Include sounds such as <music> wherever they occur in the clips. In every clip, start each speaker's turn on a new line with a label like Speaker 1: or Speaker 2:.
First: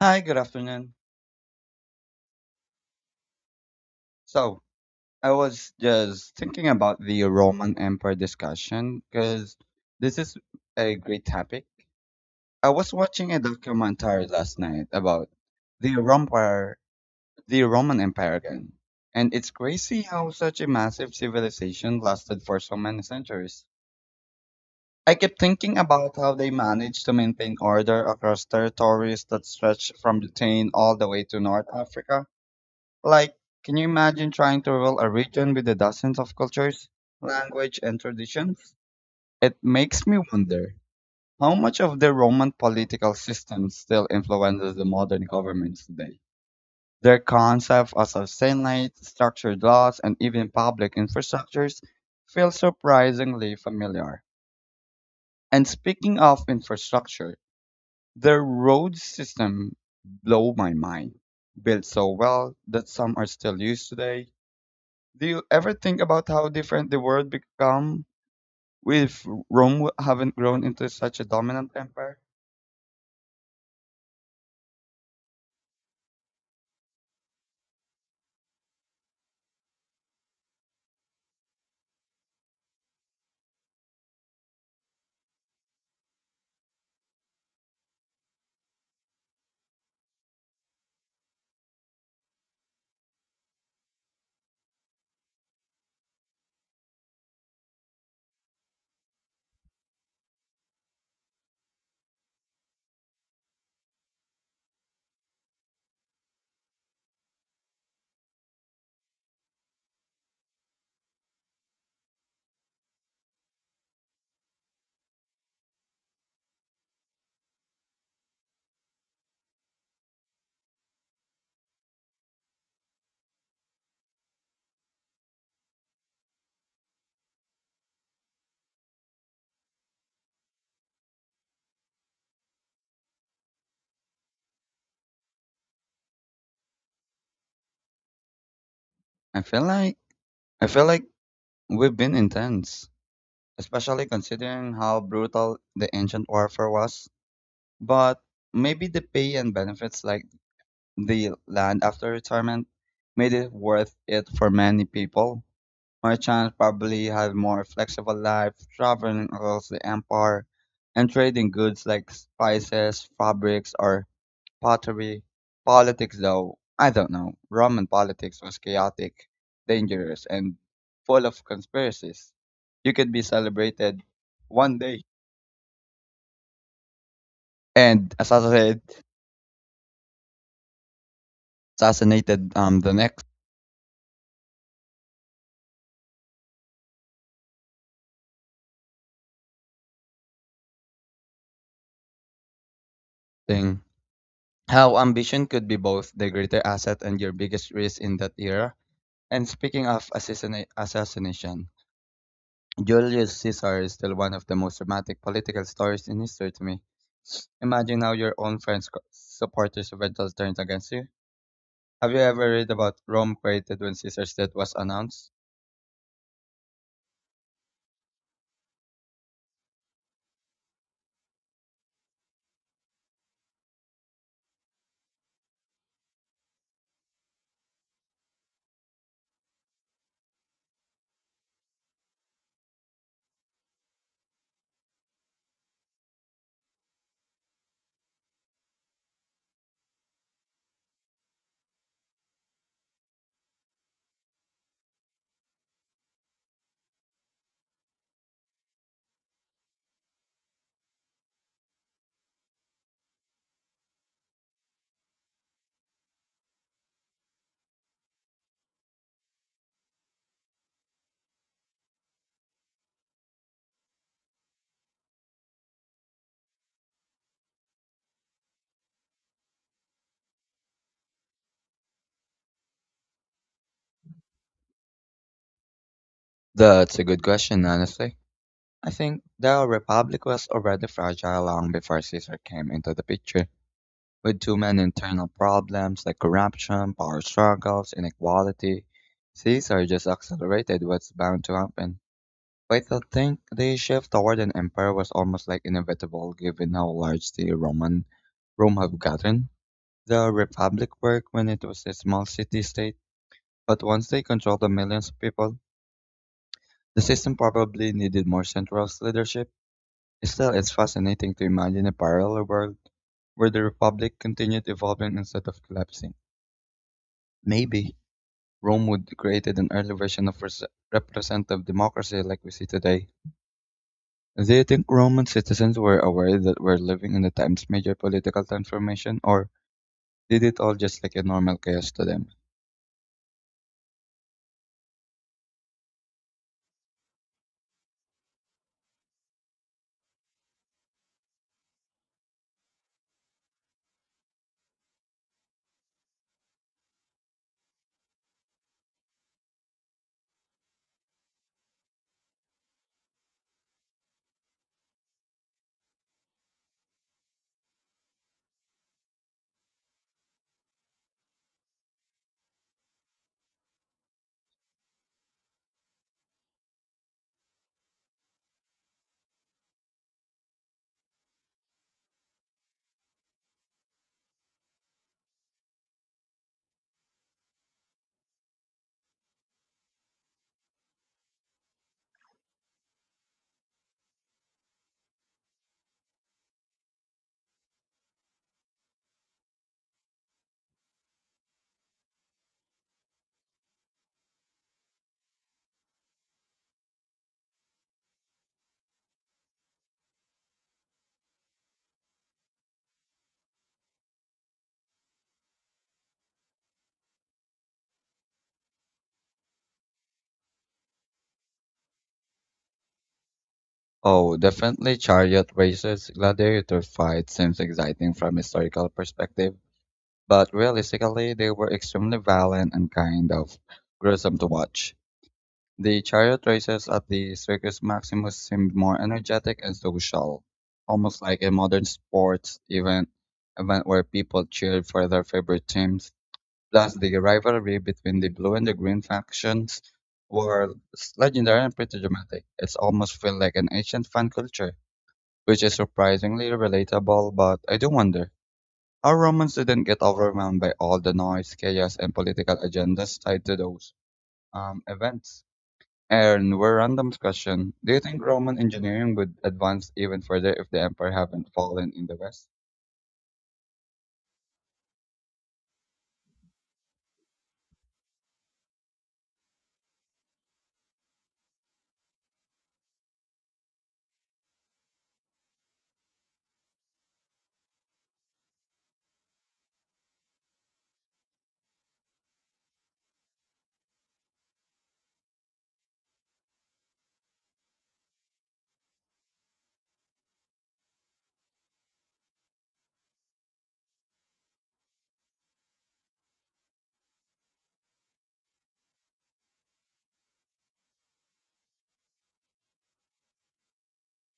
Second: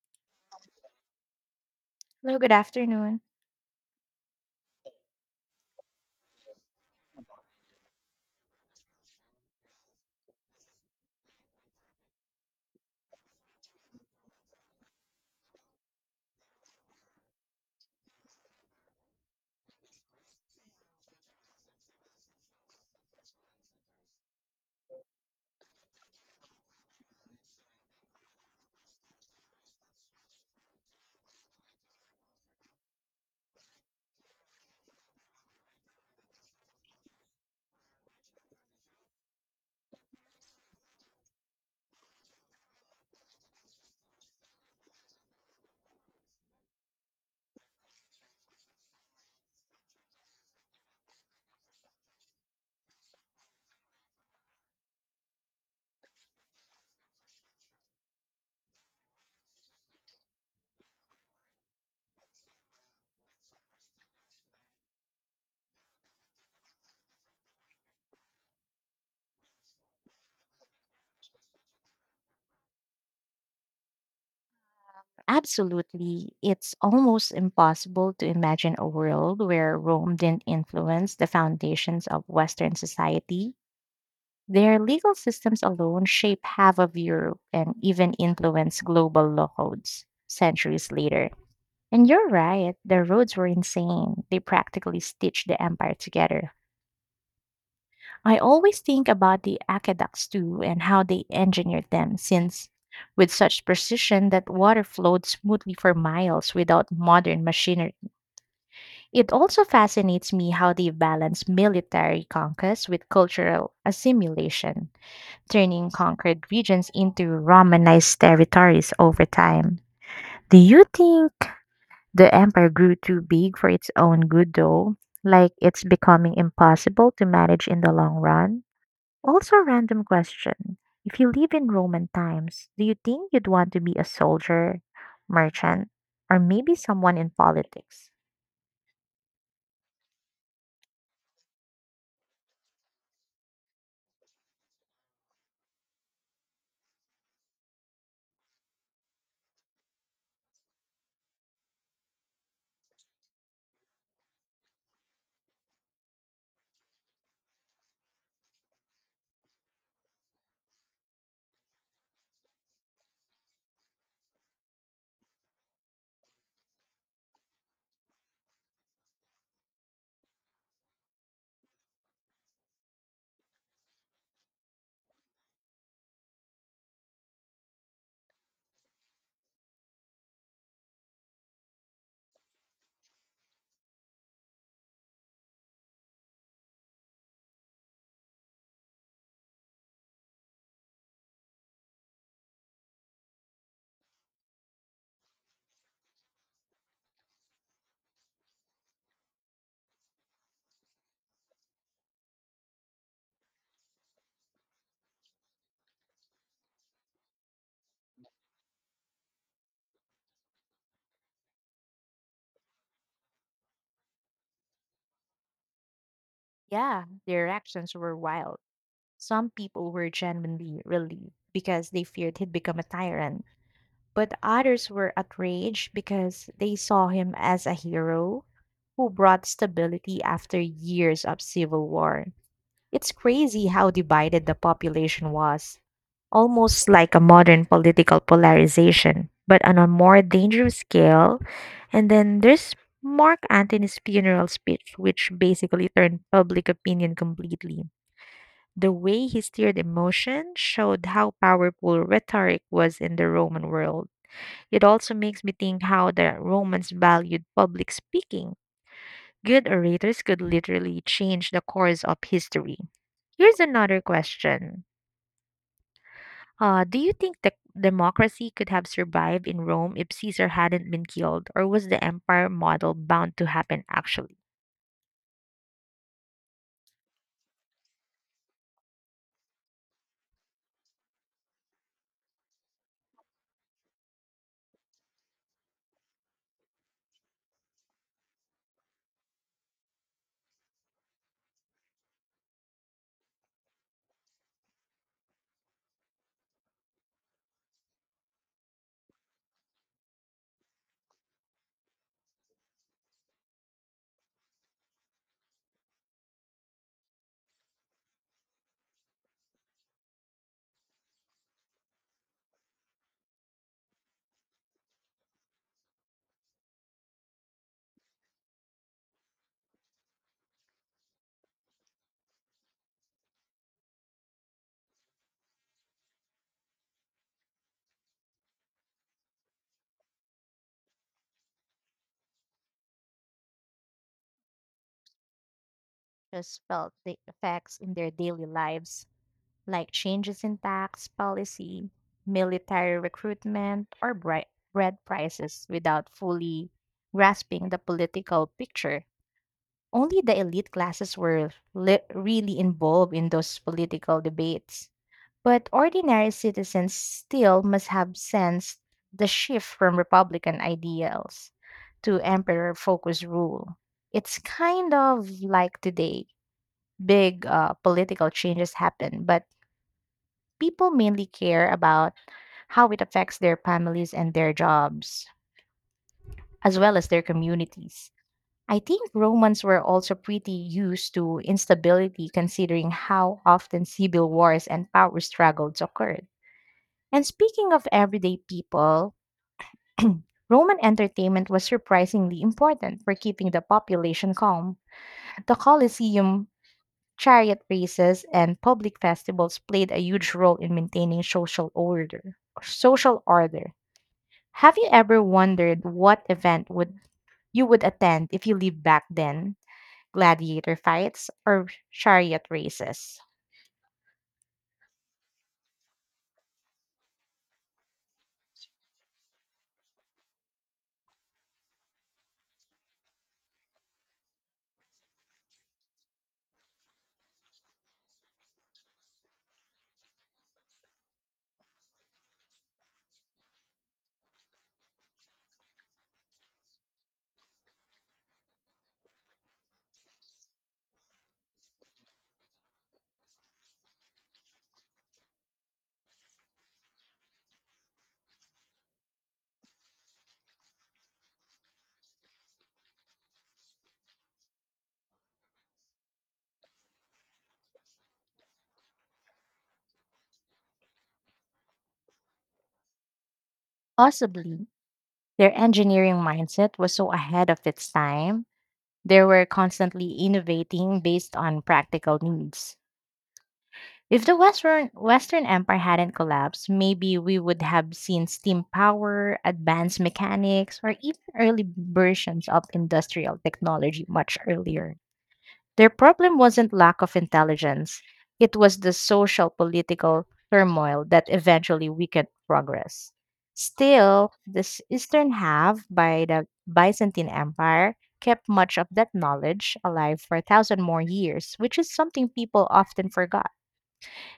Speaker 1: Hi, good afternoon.
Speaker 2: Hello, good afternoon.
Speaker 1: So, I was just thinking about the Roman Empire discussion because this is a great topic. I was watching a documentary last night about the Empire, the Roman Empire again, and it's crazy how such a massive civilization lasted for so many centuries. I kept thinking about how they managed to maintain order across territories that stretched from Britain all the way to North Africa. Like, can you imagine trying to rule a region with the dozens of cultures, language, and traditions? It makes me wonder how much of the Roman political system still influences the modern governments today. Their concept of a senate, structured laws, and even public infrastructures feel surprisingly familiar. And speaking of infrastructure, their road system blow my mind. Built so well that some are still used today. Do you ever think about how different the world become if haven't grown into such a dominant empire?
Speaker 2: Absolutely. It's almost impossible to imagine a world where Rome didn't influence the foundations of Western society. Their legal systems alone shape half of Europe and even influence global law codes centuries later. And you're right, the roads were insane. They practically stitched the empire together. I always think about the aqueducts too and how they engineered them since with such precision that water flowed smoothly for miles without modern machinery. It also fascinates me how they balance military conquest with cultural assimilation, turning conquered regions into Romanized territories over time. Do you think the empire grew too big for its own good though? Like it's becoming impossible to manage in the long run? Also, a random question. If you live in Roman times, do you think you'd want to be a soldier, merchant, or maybe someone in politics?
Speaker 1: I feel like I feel like we've been intense, especially considering how brutal the ancient warfare was. But maybe the pay and benefits like the land after retirement made it worth it for many people. Merchants probably had more flexible life, traveling across the empire and trading goods like spices, fabrics, or pottery. Politics, though, I don't know. Roman politics was chaotic, dangerous, and full of conspiracies. You could be celebrated one day and assassinated the next thing. How ambition could be both the greater asset and your biggest risk in that era. And speaking of assassination, Julius Caesar is still one of the most dramatic political stories in history to me. Imagine how your own friends, supporters, eventually turned against you. Have you ever read about Rome created when Caesar's death was announced?
Speaker 2: Yeah, their actions were wild. Some people were genuinely relieved because they feared he'd become a tyrant, but others were outraged because they saw him as a hero who brought stability after years of civil war. It's crazy how divided the population was, almost like a modern political polarization, but on a more dangerous scale. And then there's Mark Antony's funeral speech, which basically turned public opinion completely. The way he steered emotion showed how powerful rhetoric was in the Roman world. It also makes me think how the Romans valued public speaking. Good orators could literally change the course of history. Here's another question. Do you think the democracy could have survived in Rome if Caesar hadn't been killed, or was the empire model bound to happen actually?
Speaker 1: That's a good question, honestly. I think the Republic was already fragile long before Caesar came into the picture, with too many internal problems like corruption, power struggles, inequality. Caesar just accelerated what's bound to happen. But I think the shift toward an empire was almost like inevitable given how large the Roman Rome have gotten. The Republic worked when it was a small city state. But once they controlled the millions of people, the system probably needed more centralized leadership. Still, it's fascinating to imagine a parallel world where the Republic continued evolving instead of collapsing. Maybe Rome would created an early version of representative democracy like we see today. Do you think Roman citizens were aware that we're living in the time's major political transformation, or did it all just like a normal chaos to them?
Speaker 2: Just felt the effects in their daily lives, like changes in tax policy, military recruitment, or bread prices without fully grasping the political picture. Only the elite classes were really involved in those political debates. But ordinary citizens still must have sensed the shift from Republican ideals to emperor focused rule. It's kind of like today. Big political changes happen, but people mainly care about how it affects their families and their jobs, as well as their communities. I think Romans were also pretty used to instability considering how often civil wars and power struggles occurred. And speaking of everyday people, <clears throat> Roman entertainment was surprisingly important for keeping the population calm. The Colosseum, chariot races, and public festivals played a huge role in maintaining social order. Social order. Have you ever wondered what event would you would attend if you lived back then? Gladiator fights, or chariot races.
Speaker 1: Oh, definitely chariot races, gladiator fights seems exciting from historical perspective. But realistically, they were extremely violent and kind of gruesome to watch. The chariot races at the Circus Maximus seemed more energetic and social, almost like a modern sports event, event where people cheered for their favorite teams. Plus, the rivalry between the blue and the green factions were legendary and pretty dramatic. It's almost feel like an ancient fan culture, which is surprisingly relatable, but I do wonder our Romans didn't get overwhelmed by all the noise, chaos, and political agendas tied to those events. And one random question. Do you think Roman engineering would advance even further if the empire hadn't fallen in the west?
Speaker 2: Possibly, their engineering mindset was so ahead of its time, they were constantly innovating based on practical needs. If the Western, Western Empire hadn't collapsed, maybe we would have seen steam power, advanced mechanics, or even early versions of industrial technology much earlier. Their problem wasn't lack of intelligence, it was the social political turmoil that eventually weakened progress. Still, this eastern half by the Byzantine Empire kept much of that knowledge alive for a thousand more years, which is something people often forgot.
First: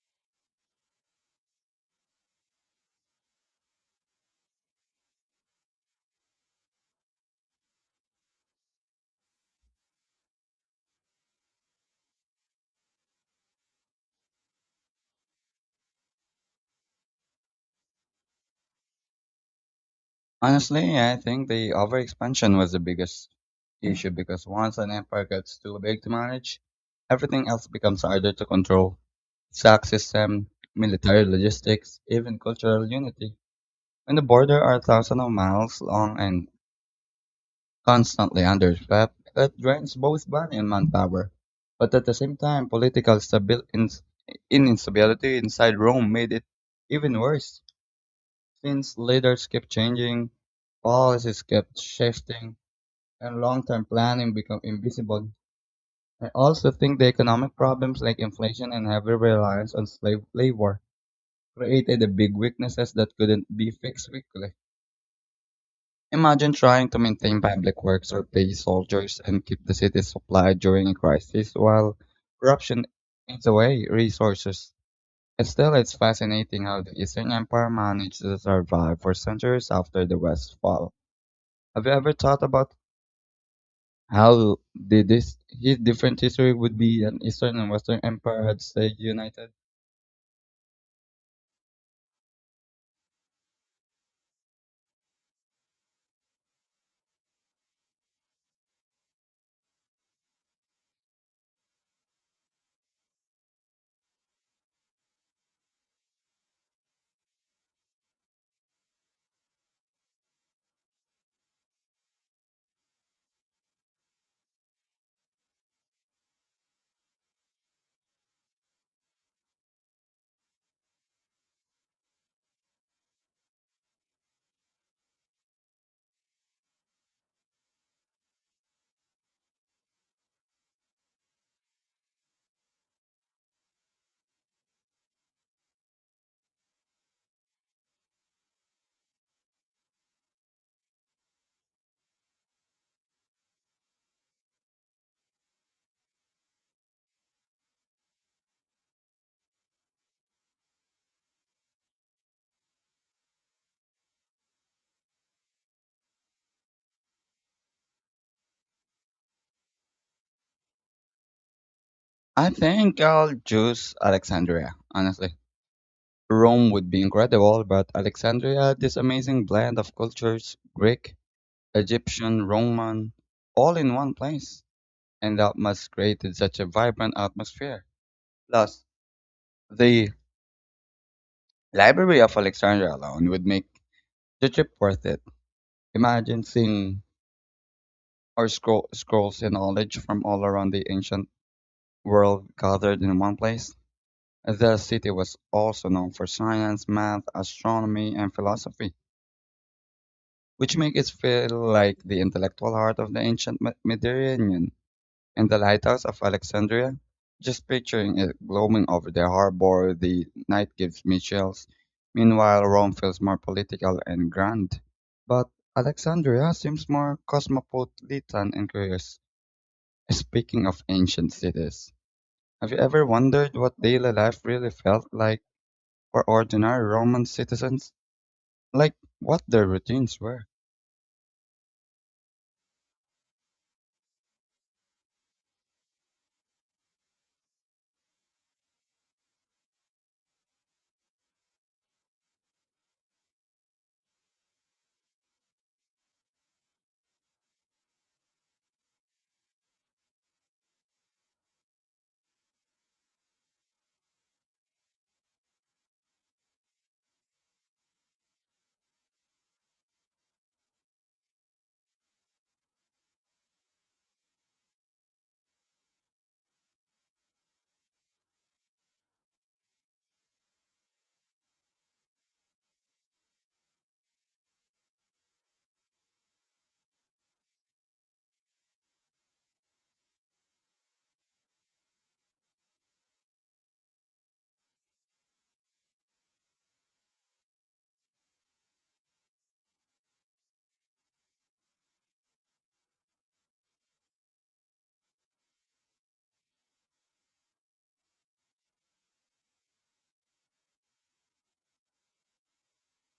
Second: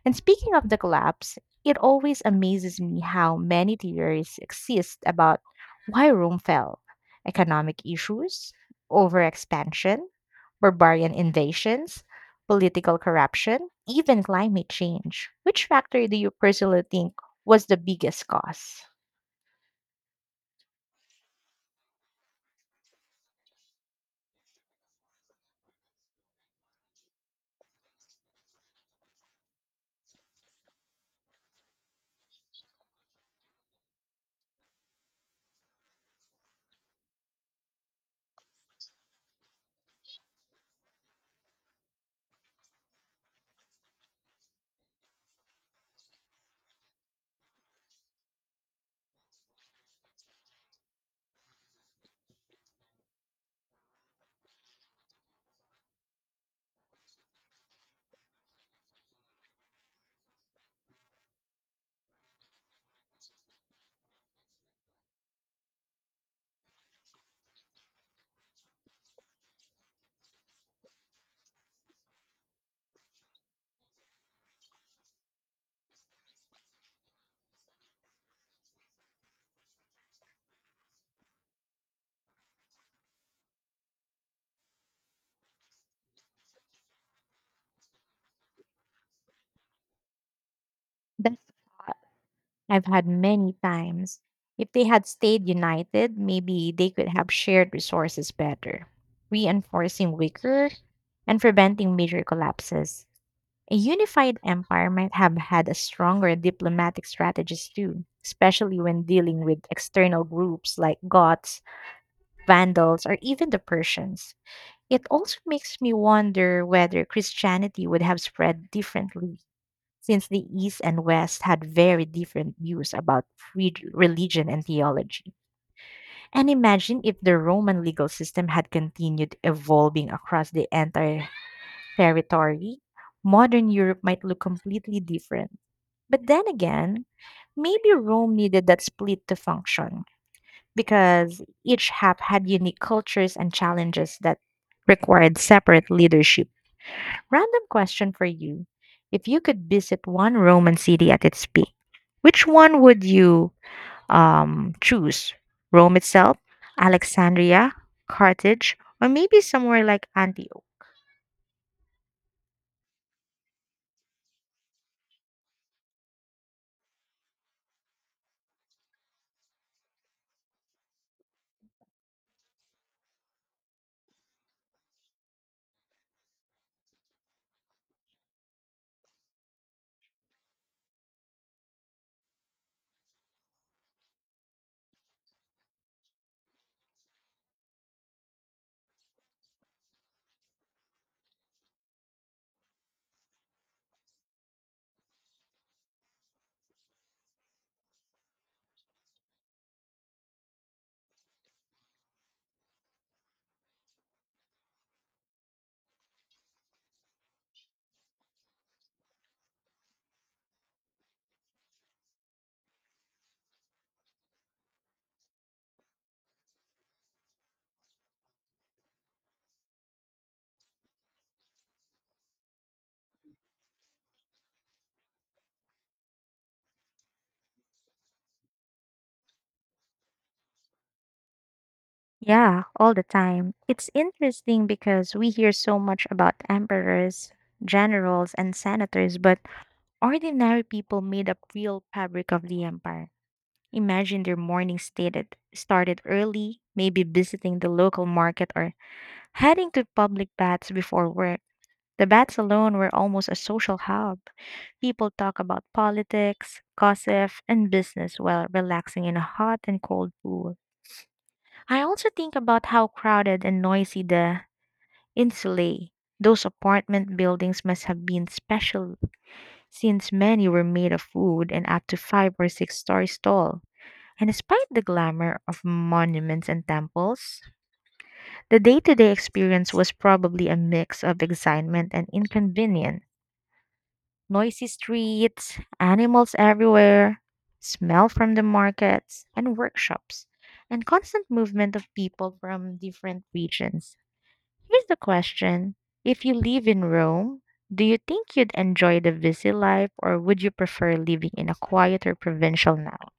Speaker 2: And speaking of the collapse, it always amazes me how many theories exist about why Rome fell: economic issues, overexpansion, barbarian invasions, political corruption, even climate change. Which factor do you personally think was the biggest cause?
Speaker 1: Honestly, I think the overexpansion was the biggest issue because once an empire gets too big to manage, everything else becomes harder to control. Tax system, military logistics, even cultural unity. When the border are thousands of miles long and constantly understaffed, that drains both money and manpower. But at the same time, political stabil- ins- in- instability inside Rome made it even worse, since leaders kept changing, policies kept shifting, and long-term planning became invisible. I also think the economic problems like inflation and heavy reliance on slave labor created the big weaknesses that couldn't be fixed quickly. Imagine trying to maintain public works or pay soldiers and keep the city supplied during a crisis while corruption eats away resources. And still, it's fascinating how the Eastern Empire managed to survive for centuries after the West's fall. Have you ever thought about how did this his different history would be an Eastern and Western Empire had stayed united?
Speaker 2: That I've had many times. If they had stayed united, maybe they could have shared resources better, reinforcing weaker and preventing major collapses. A unified empire might have had a stronger diplomatic strategies too, especially when dealing with external groups like Goths, Vandals, or even the Persians. It also makes me wonder whether Christianity would have spread differently, since the East and West had very different views about religion and theology. And imagine if the Roman legal system had continued evolving across the entire territory, modern Europe might look completely different. But then again, maybe Rome needed that split to function because each half had unique cultures and challenges that required separate leadership. Random question for you. If you could visit one Roman city at its peak, which one would you choose? Rome itself, Alexandria, Carthage, or maybe somewhere like Antioch?
Speaker 1: I think I'll choose Alexandria, honestly. Rome would be incredible, but Alexandria had this amazing blend of cultures Greek, Egyptian, Roman, all in one place, and that must created such a vibrant atmosphere. Plus, the Library of Alexandria alone would make the trip worth it. Imagine seeing our scrolls and knowledge from all around the ancient world gathered in one place. The city was also known for science, math, astronomy, and philosophy, which makes it feel like the intellectual heart of the ancient Mediterranean. And the lighthouse of Alexandria. Just picturing it glowing over the harbor the night gives me chills. Meanwhile, Rome feels more political and grand. But Alexandria seems more cosmopolitan and curious. Speaking of ancient cities, have you ever wondered what daily life really felt like for ordinary Roman citizens? Like what their routines were?
Speaker 2: Yeah, all the time. It's interesting because we hear so much about emperors, generals, and senators, but ordinary people made up real fabric of the empire. Imagine their morning stated started early, maybe visiting the local market or heading to public baths before work. The baths alone were almost a social hub. People talk about politics, gossip, and business while relaxing in a hot and cold pool. I also think about how crowded and noisy the insulae, those apartment buildings must have been special since many were made of wood and up to five or six stories tall. And despite the glamour of monuments and temples, the day to day experience was probably a mix of excitement and inconvenience. Noisy streets, animals everywhere, smell from the markets and workshops, and constant movement of people from different regions. Here's the question. If you live in Rome, do you think you'd enjoy the busy life or would you prefer living in a quieter provincial now?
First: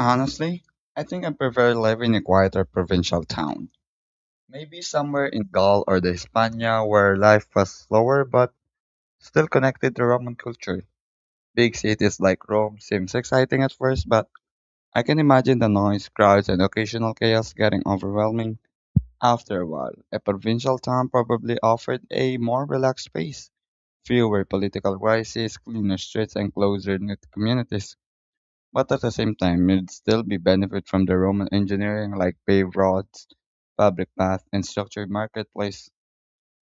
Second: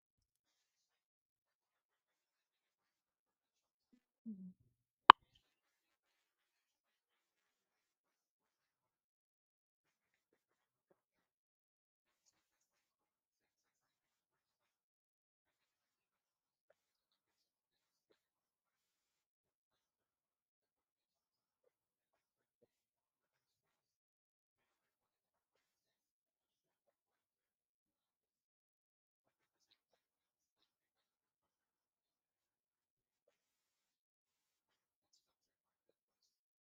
Speaker 1: Honestly, I think I prefer living in a quieter provincial town. Maybe somewhere in Gaul or the Hispania where life was slower but still connected to Roman culture. Big cities like Rome seems exciting at first, but I can imagine the noise, crowds, and occasional chaos getting overwhelming after a while. A provincial town probably offered a more relaxed space, fewer political crises, cleaner streets, and closer knit communities. But at the same time, you'd still be benefit from the Roman engineering like paved roads, public paths, and structured marketplace.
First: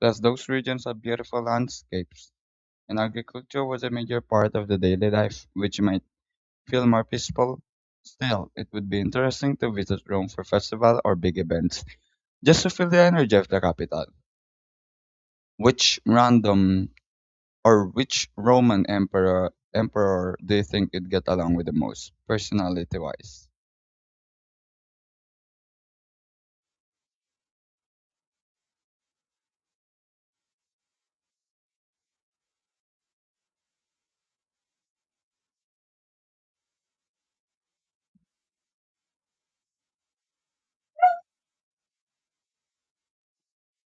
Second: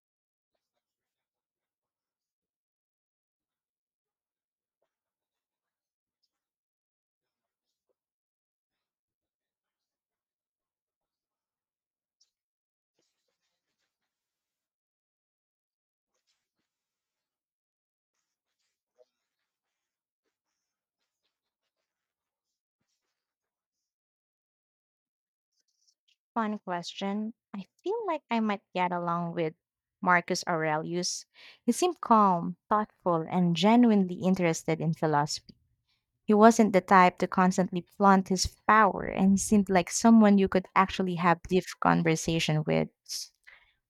Speaker 1: Thus those regions have beautiful landscapes, and agriculture was a major part of the daily life, which made feel more peaceful. Still, it would be interesting to visit Rome for festival or big events, just to feel the energy of the capital. Which random or Which Roman emperor do you think would get along with the most, personality wise?
Speaker 2: Fun question. I feel like I might get along with Marcus Aurelius. He seemed calm, thoughtful, and genuinely interested in philosophy. He wasn't the type to constantly flaunt his power, and he seemed like someone you could actually have deep conversation with.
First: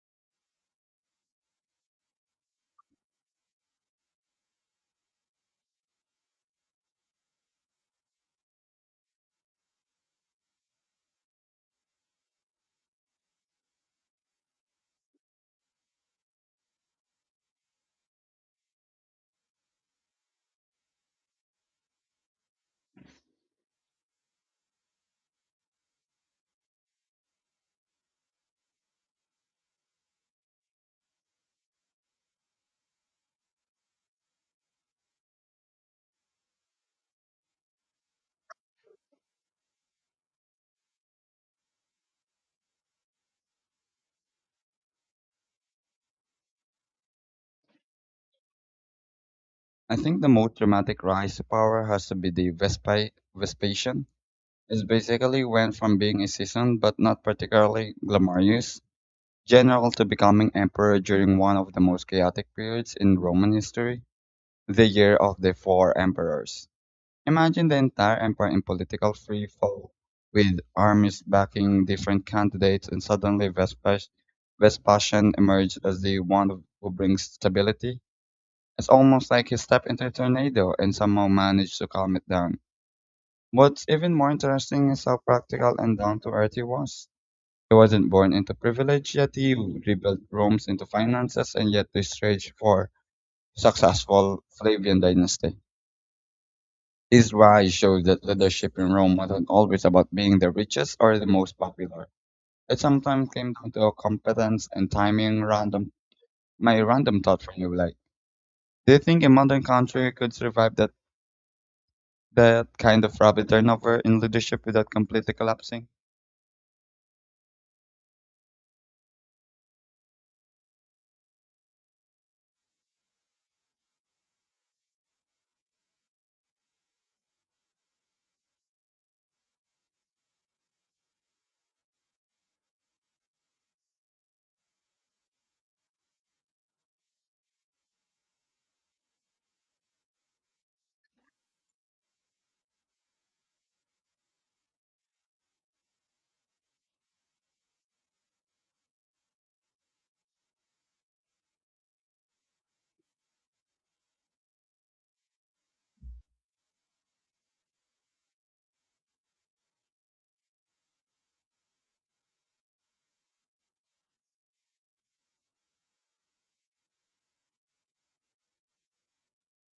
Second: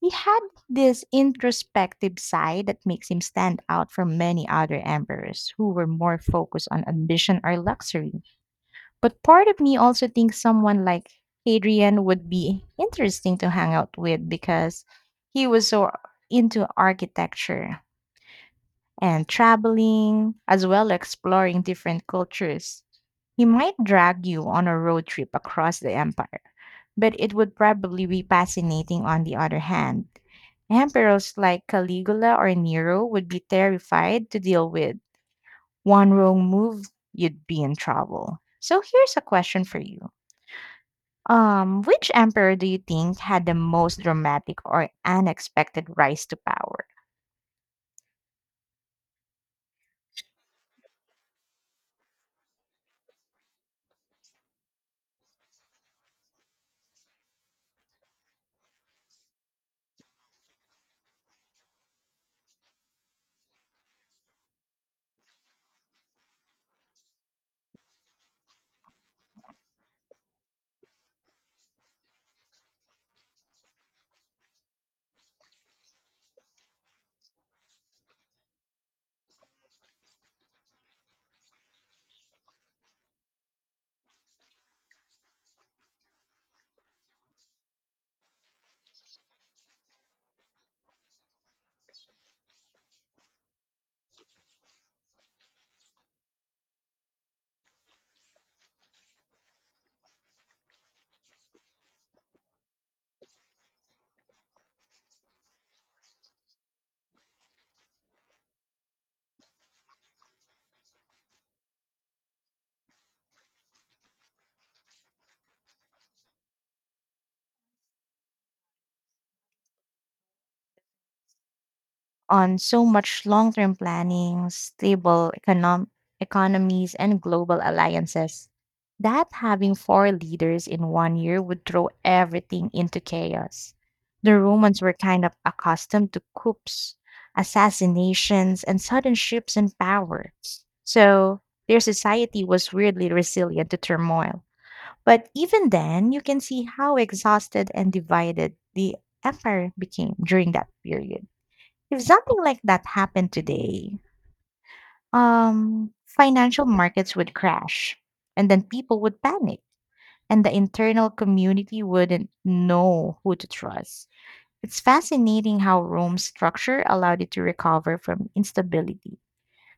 Speaker 2: He had this introspective side that makes him stand out from many other emperors who were more focused on ambition or luxury. But part of me also thinks someone like Hadrian would be interesting to hang out with because he was so into architecture and traveling, as well exploring different cultures. He might drag you on a road trip across the empire, but it would probably be fascinating on the other hand. Emperors like Caligula or Nero would be terrified to deal with. One wrong move, you'd be in trouble. So here's a question for you. Which emperor do you think had the most dramatic or unexpected rise to power?
Speaker 1: I think the most dramatic rise to power has to be the Vespi Vespasian. It basically went from being a seasoned but not particularly glamorous general to becoming emperor during one of the most chaotic periods in Roman history, the year of the four emperors. Imagine the entire empire in political free fall, with armies backing different candidates, and suddenly Vespasian emerged as the one who brings stability. It's almost like he stepped into a tornado and somehow managed to calm it down. What's even more interesting is how practical and down to earth he was. He wasn't born into privilege, yet he rebuilt Rome's into finances and yet the stage for successful Flavian dynasty. His rise showed that leadership in Rome wasn't always about being the richest or the most popular. It sometimes came down to competence and timing. Random, my random thought from you, like, do you think a modern country could survive that kind of rapid turnover in leadership without completely collapsing?
Speaker 2: On so much long term planning, stable economies, and global alliances that having four leaders in one year would throw everything into chaos. The Romans were kind of accustomed to coups, assassinations, and sudden shifts in power. So their society was weirdly resilient to turmoil. But even then, you can see how exhausted and divided the empire became during that period. If something like that happened today, financial markets would crash and then people would panic and the internal community wouldn't know who to trust. It's fascinating how Rome's structure allowed it to recover from instability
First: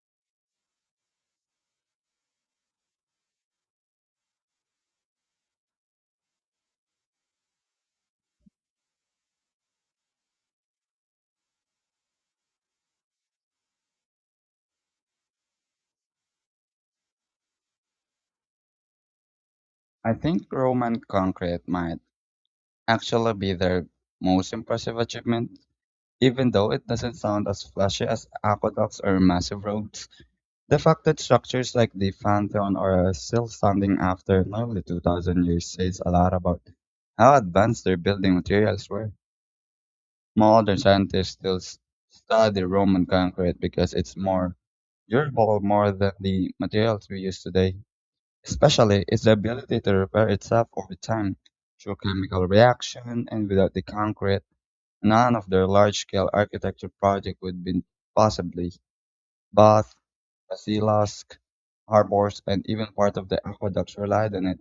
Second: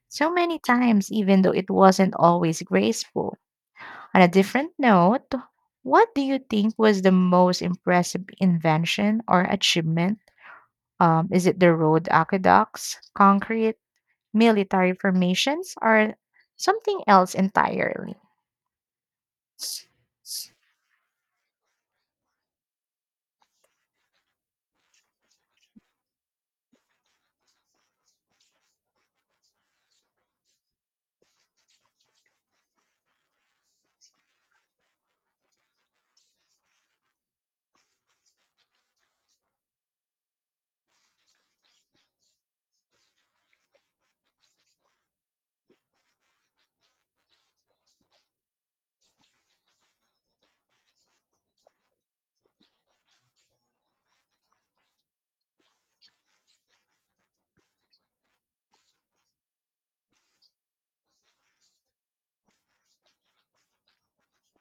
Speaker 2: so many times, even though it wasn't always graceful. On a different note, what do you think was the most impressive invention or achievement? Is it the road aqueducts, concrete? Military formations are something else entirely.
Speaker 1: I think Roman concrete might actually be their most impressive achievement. Even though it doesn't sound as flashy as aqueducts or massive roads, the fact that structures like the Pantheon are still standing after nearly 2,000 years says a lot about how advanced their building materials were. Modern scientists study Roman concrete because it's more durable more than the materials we use today, especially its ability to repair itself over time through chemical reaction and without the concrete none of their large-scale architecture projects would be possible. Bath, Basilisк, harbours, and even part of the aqueducts relied on it.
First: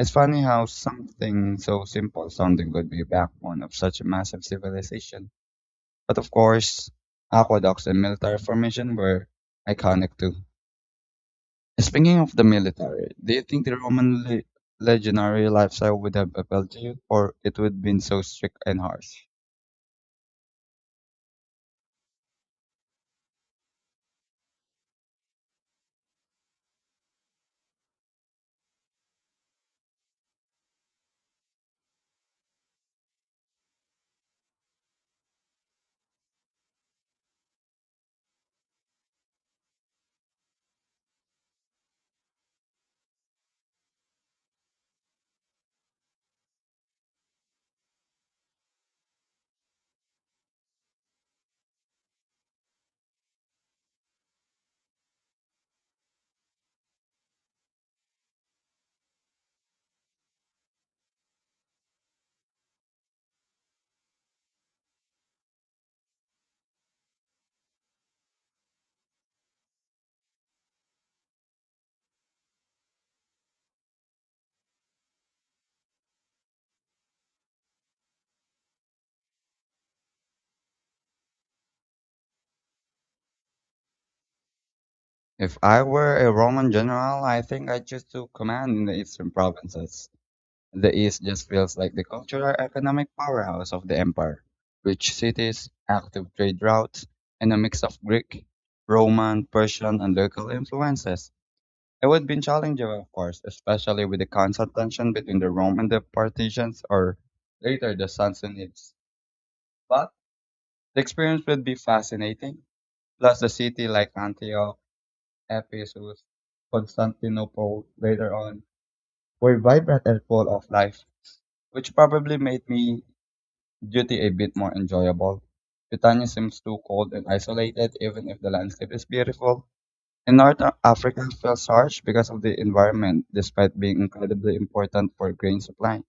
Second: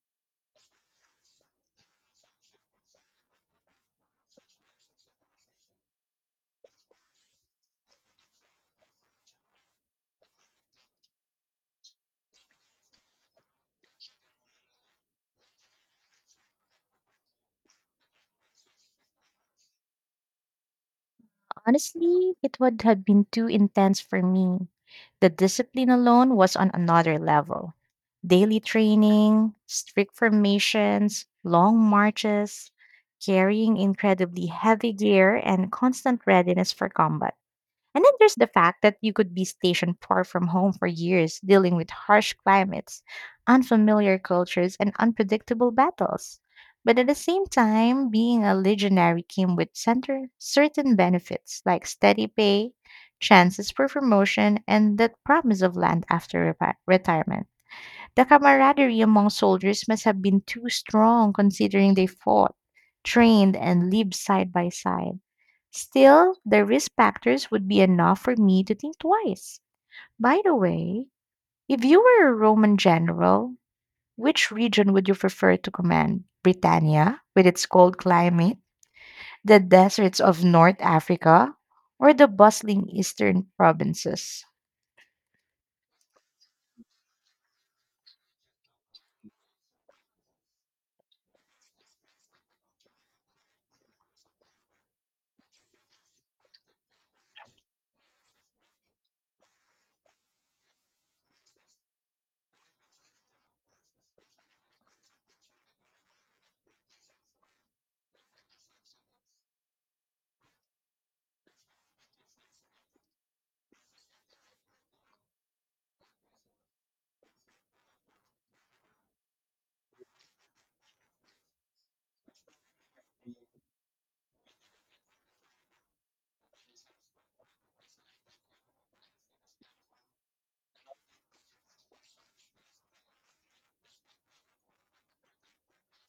Speaker 1: It's funny how something so simple sounding could be a backbone of such a massive civilization. But of course, aqueducts and military formation were iconic too. Speaking of the military, do you think the legionary lifestyle would have appealed to you, or it would have been so strict and harsh?
Speaker 2: Honestly, it would have been too intense for me. The discipline alone was on another level. Daily training, strict formations, long marches, carrying incredibly heavy gear, and constant readiness for combat. And then there's the fact that you could be stationed far from home for years, dealing with harsh climates, unfamiliar cultures, and unpredictable battles. But at the same time, being a legionary came with certain benefits like steady pay, chances for promotion, and that promise of land after retirement. The camaraderie among soldiers must have been too strong considering they fought, trained, and lived side by side. Still, the risk factors would be enough for me to think twice. By the way, if you were a Roman general, which region would you prefer to command? Britannia, with its cold climate, the deserts of North Africa, or the bustling eastern provinces?
Speaker 1: If I were a Roman general, I think I'd choose to command in the eastern provinces. The east just feels like the cultural economic powerhouse of the empire. Rich cities, active trade routes, and a mix of Greek, Roman, Persian, and local influences. It would be challenging, of course, especially with the constant tension between the Rome and the Parthians or later the Sassanids. But the experience would be fascinating. Plus, the city like Antioch, Ephesus, Constantinople later on were vibrant and full of life, which probably made me duty a bit more enjoyable. Britannia seems too cold and isolated, even if the landscape is beautiful. And North Africa feels harsh because of the environment, despite being incredibly important for grain supply.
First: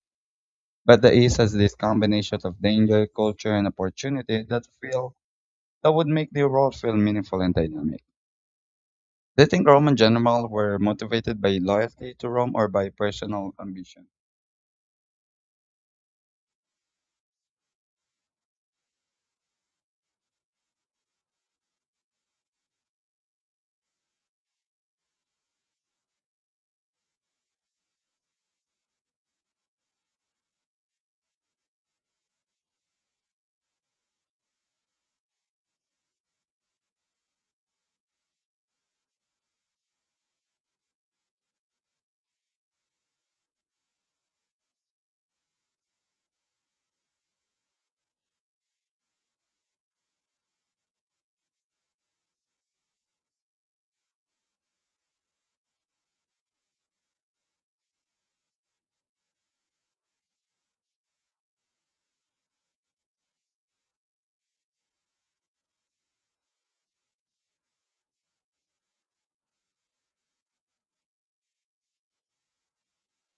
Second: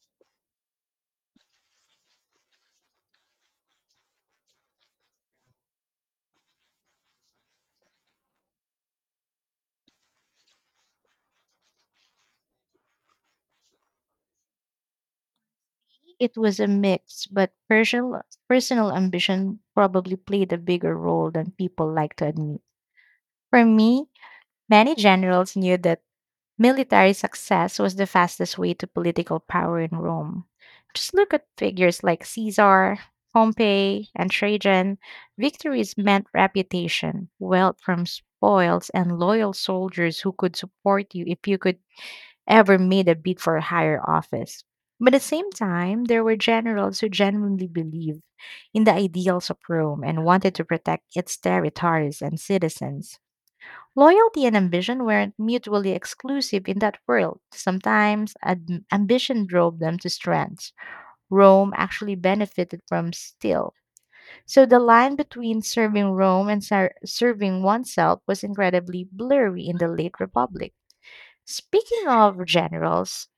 Speaker 1: But the East has this combination of danger, culture, and opportunity that feel that would make the world feel meaningful and dynamic. Do you think Roman generals were motivated by loyalty to Rome or by personal ambition?
Speaker 2: It was a mix, but personal ambition probably played a bigger role than people like to admit. For me, many generals knew that military success was the fastest way to political power in Rome. Just look at figures like Caesar, Pompey, and Trajan. Victories meant reputation, wealth from spoils, and loyal soldiers who could support you if you could ever made a bid for a higher office. But at the same time, there were generals who genuinely believed in the ideals of Rome and wanted to protect its territories and citizens. Loyalty and ambition weren't mutually exclusive in that world. Sometimes ambition drove them to strengths Rome actually benefited from still. So the line between serving Rome and serving oneself was incredibly blurry in the late Republic. Speaking of generals,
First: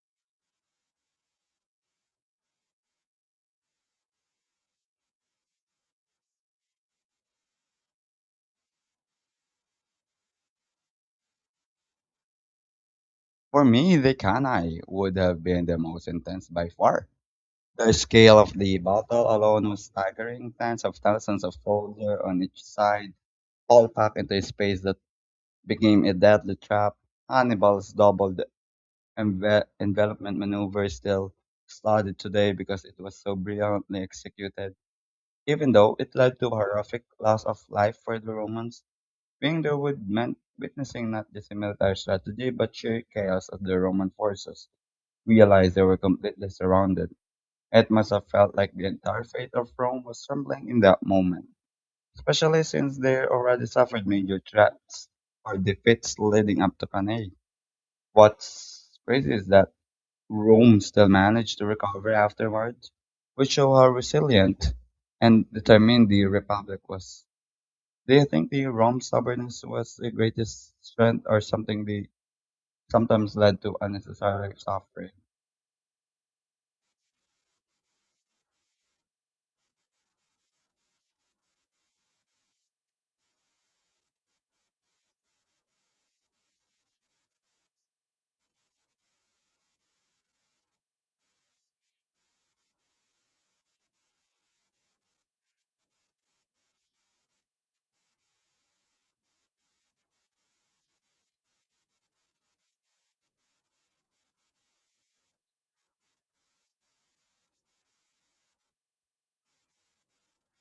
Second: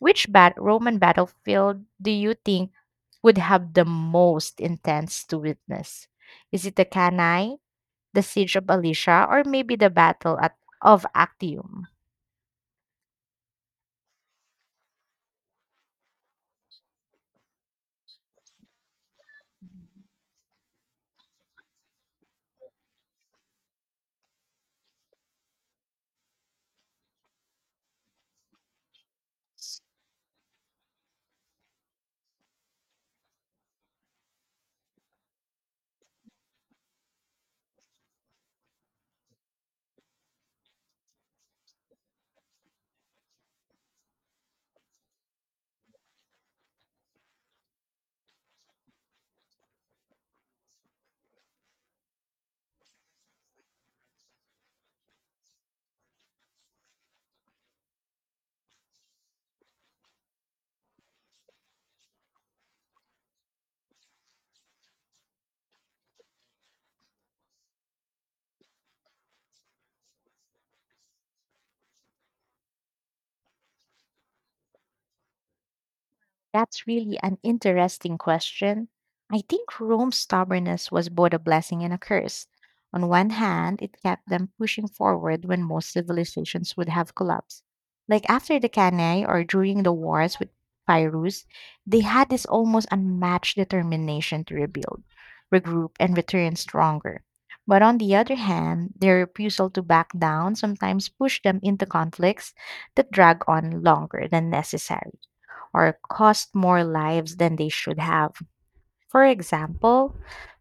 Speaker 2: which Roman battlefield do you think would have the most intense to witness? Is it the Cannae, the siege of Alicia, or maybe the battle of Actium?
Speaker 1: For me, the Cannae would have been the most intense by far. The scale of the battle alone was staggering, tens of thousands of soldiers on each side, all packed into a space that became a deadly trap. Hannibal's double envelopment maneuver is still studied today because it was so brilliantly executed, even though it led to horrific loss of life for the Romans. Being there would meant witnessing not just a military strategy, but sheer chaos of the Roman forces realized they were completely surrounded. It must have felt like the entire fate of Rome was trembling in that moment, especially since they already suffered major threats or defeats leading up to Cannae. What's crazy is that Rome still managed to recover afterwards, which show how resilient and determined the Republic was. Do you think the Rome stubbornness was the greatest strength or something they sometimes led to unnecessary suffering?
Speaker 2: That's really an interesting question. I think Rome's stubbornness was both a blessing and a curse. On one hand, it kept them pushing forward when most civilizations would have collapsed. Like after the Cannae or during the wars with Pyrrhus, they had this almost unmatched determination to rebuild, regroup, and return stronger. But on the other hand, their refusal to back down sometimes pushed them into conflicts that drag on longer than necessary or cost more lives than they should have. For example,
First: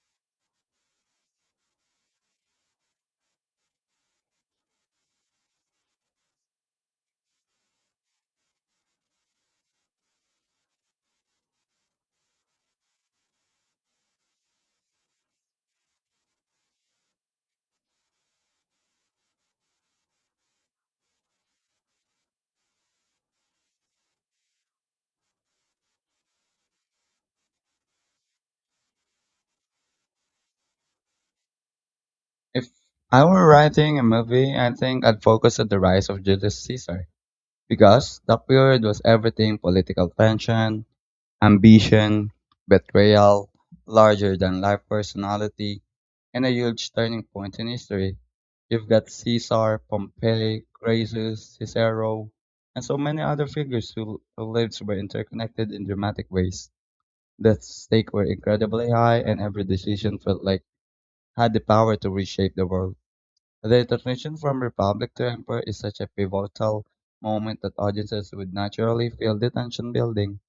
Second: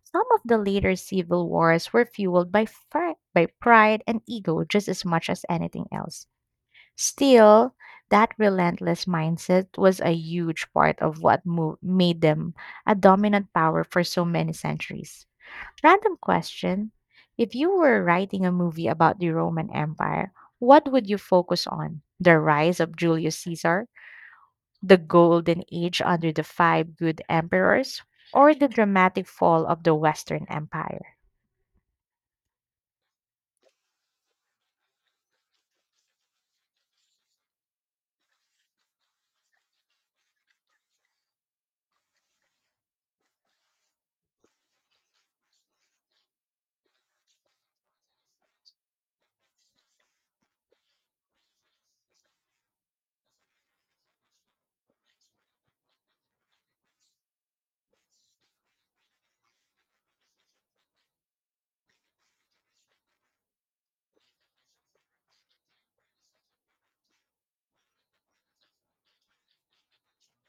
Speaker 2: some of the later civil wars were fueled by pride and ego just as much as anything else. Still, that relentless mindset was a huge part of what made them a dominant power for so many centuries. Random question. If you were writing a movie about the Roman Empire, what would you focus on? The rise of Julius Caesar? The golden age under the five good emperors, or the dramatic fall of the Western Empire.
Speaker 1: If I were writing a movie, I think I'd focus on the rise of Julius Caesar because that period was everything political tension, Ambition, betrayal, larger-than-life personality, and a huge turning point in history. You've got Caesar, Pompey, Crassus, Cicero, and so many other figures who lives were interconnected in dramatic ways. The stakes were incredibly high, and every decision felt like had the power to reshape the world. The transition from republic to emperor is such a pivotal moment that audiences would naturally feel the tension building.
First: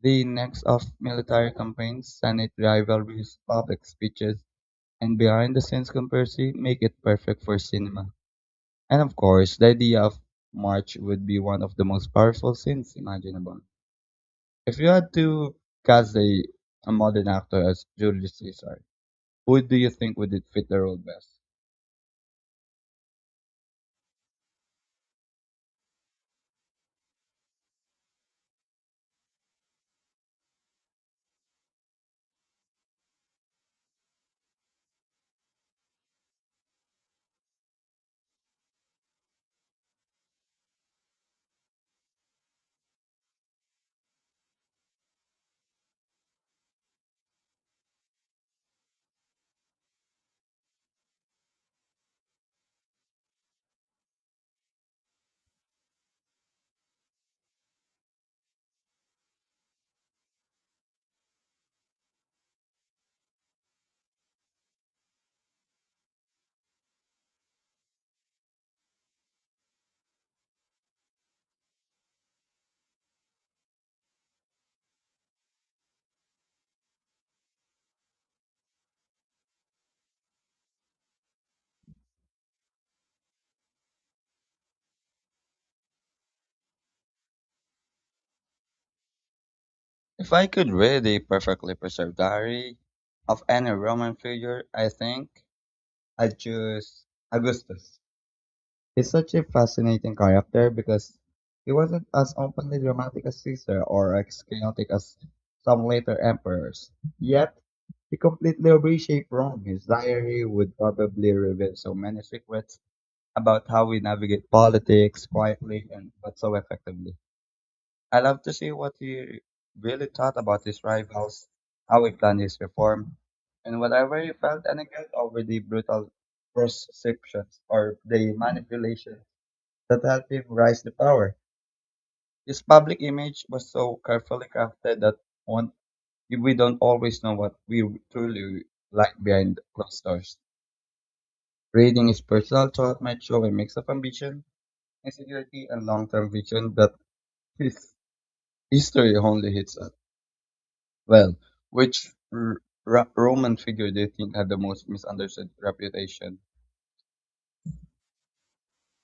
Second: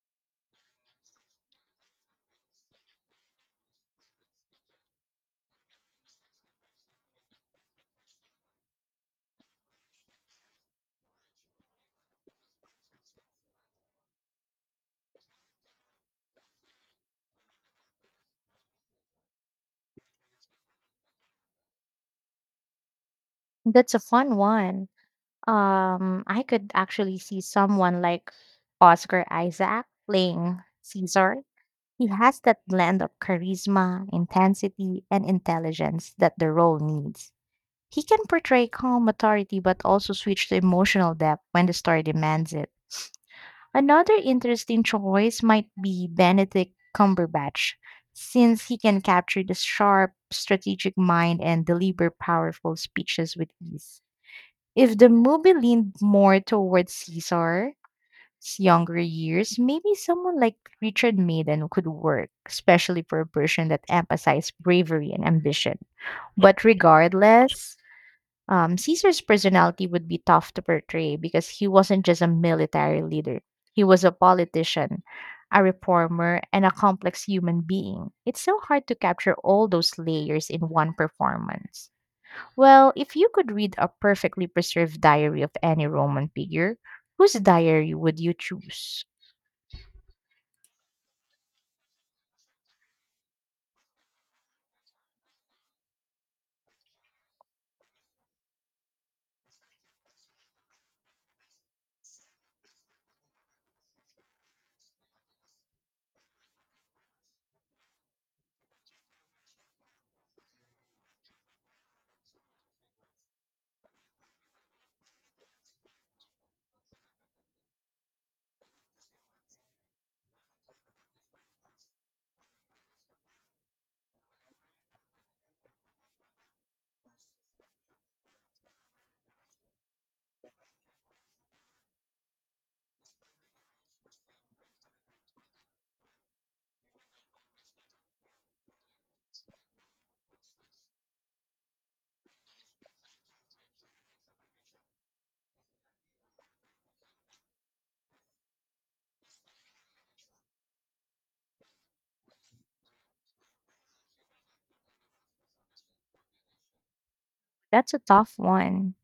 Speaker 1: The index of military campaigns, Senate rivalries, public speeches, and behind-the-scenes conspiracy make it perfect for cinema. And of course, the idea of March would be one of the most powerful scenes imaginable. If you had to cast a modern actor as Julius Caesar, who do you think would it fit the role best?
Speaker 2: That's a fun one. I could actually see someone like Oscar Isaac playing Caesar. He has that blend of charisma, intensity, and intelligence that the role needs. He can portray calm authority but also switch to emotional depth when the story demands it. Another interesting choice might be Benedict Cumberbatch, since he can capture the sharp, strategic mind and deliver powerful speeches with ease. If the movie leaned more towards Caesar's younger years, maybe someone like Richard Madden could work, especially for a version that emphasized bravery and ambition. But regardless, Caesar's personality would be tough to portray because he wasn't just a military leader, he was a politician, a reformer, and a complex human being. It's so hard to capture all those layers in one performance. Well, if you could read a perfectly preserved diary of any Roman figure, whose diary would you choose?
Speaker 1: If I could read a perfectly preserved diary of any Roman figure, I think I'd choose Augustus. He's such a fascinating character because he wasn't as openly dramatic as Caesar or as chaotic as some later emperors. Yet, he completely reshaped Rome. His diary would probably reveal so many secrets about how we navigate politics quietly and but so effectively. I love to see what he really thought about his rivals, how he planned his reform, and whatever he felt any guilt over the brutal perceptions or the manipulation that helped him rise to power. His public image was so carefully crafted that one, we don't always know what we truly like behind closed doors. Reading his personal thought might show a mix of ambition, insecurity, and long-term vision that his history only hits at. Well, which Roman figure do you think had the most misunderstood reputation?
Speaker 2: That's a tough one.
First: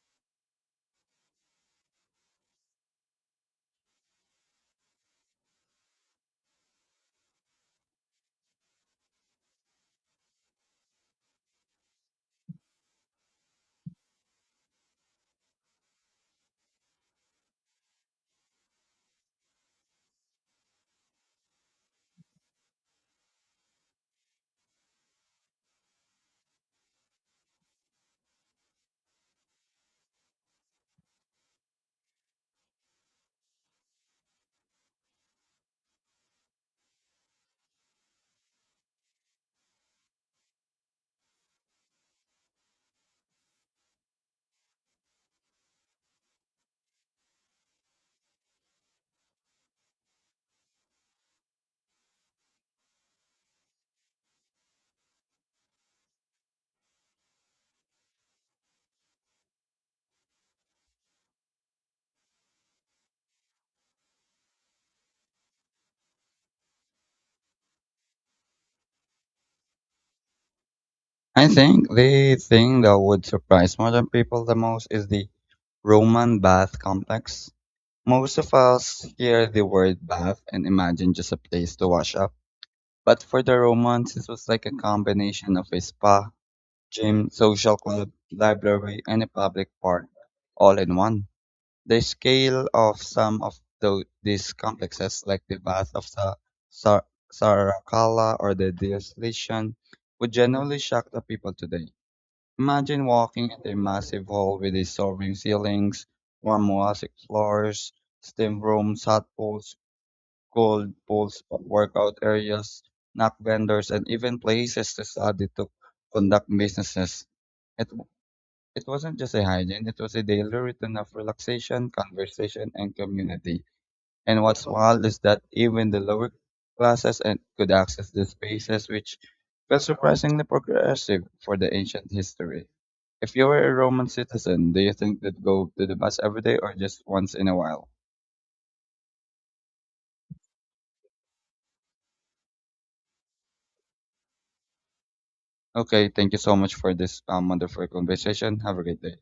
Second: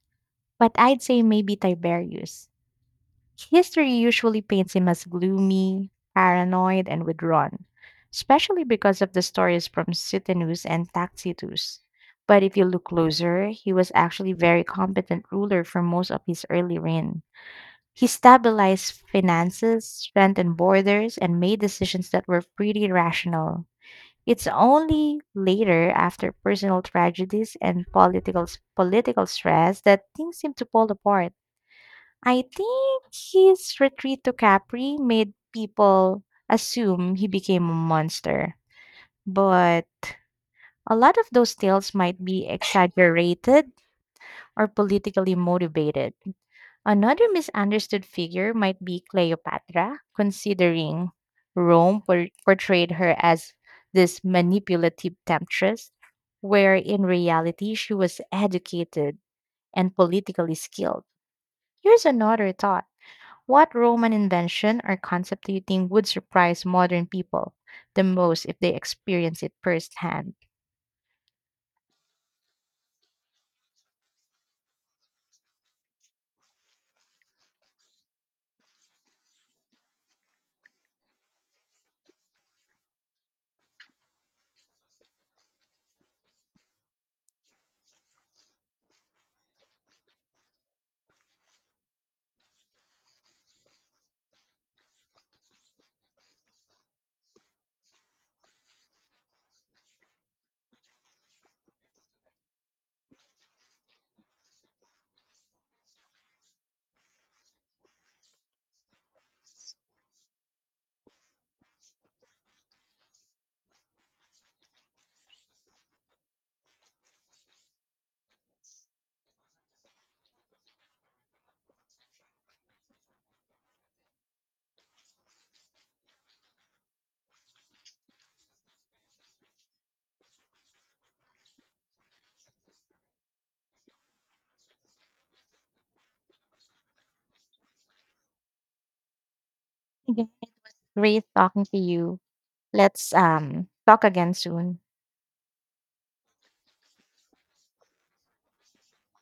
Speaker 2: But I'd say maybe Tiberius. History usually paints him as gloomy, paranoid, and withdrawn, especially because of the stories from Suetonus and Tacitus. But if you look closer, he was actually a very competent ruler for most of his early reign. He stabilized finances, strengthened borders, and made decisions that were pretty rational. It's only later, after personal tragedies and political stress, that things seem to fall apart. I think his retreat to Capri made people assume he became a monster. But a lot of those tales might be exaggerated or politically motivated. Another misunderstood figure might be Cleopatra, considering Rome portrayed her as this manipulative temptress, where in reality she was educated and politically skilled. Here's another thought. What Roman invention or concept do you think would surprise modern people the most if they experience it firsthand?
Speaker 1: I think the thing that would surprise modern people the most is the Roman bath complex. Most of us hear the word bath and imagine just a place to wash up. But for the Romans, this was like a combination of a spa, gym, social club, library, and a public park, all in one. The scale of some of these complexes, like the bath of Sa- Saracala or the Diocletian, would generally shock the people today. Imagine walking into a massive hall with a soaring ceilings, warm mosaic floors, steam rooms, hot pools, cold pools, workout areas, snack vendors, and even places to study to conduct businesses. It, w- it wasn't just a hygiene, it was a daily routine of relaxation, conversation, and community. And what's wild is that even the lower classes and could access these spaces, which felt surprisingly progressive for the ancient history. If you were a Roman citizen, do you think you'd go to the mass every day or just once in a while?
Speaker 2: Again, great talking to you. Let's talk again soon.
Speaker 1: Okay, thank you so much for this wonderful conversation. Have a great day.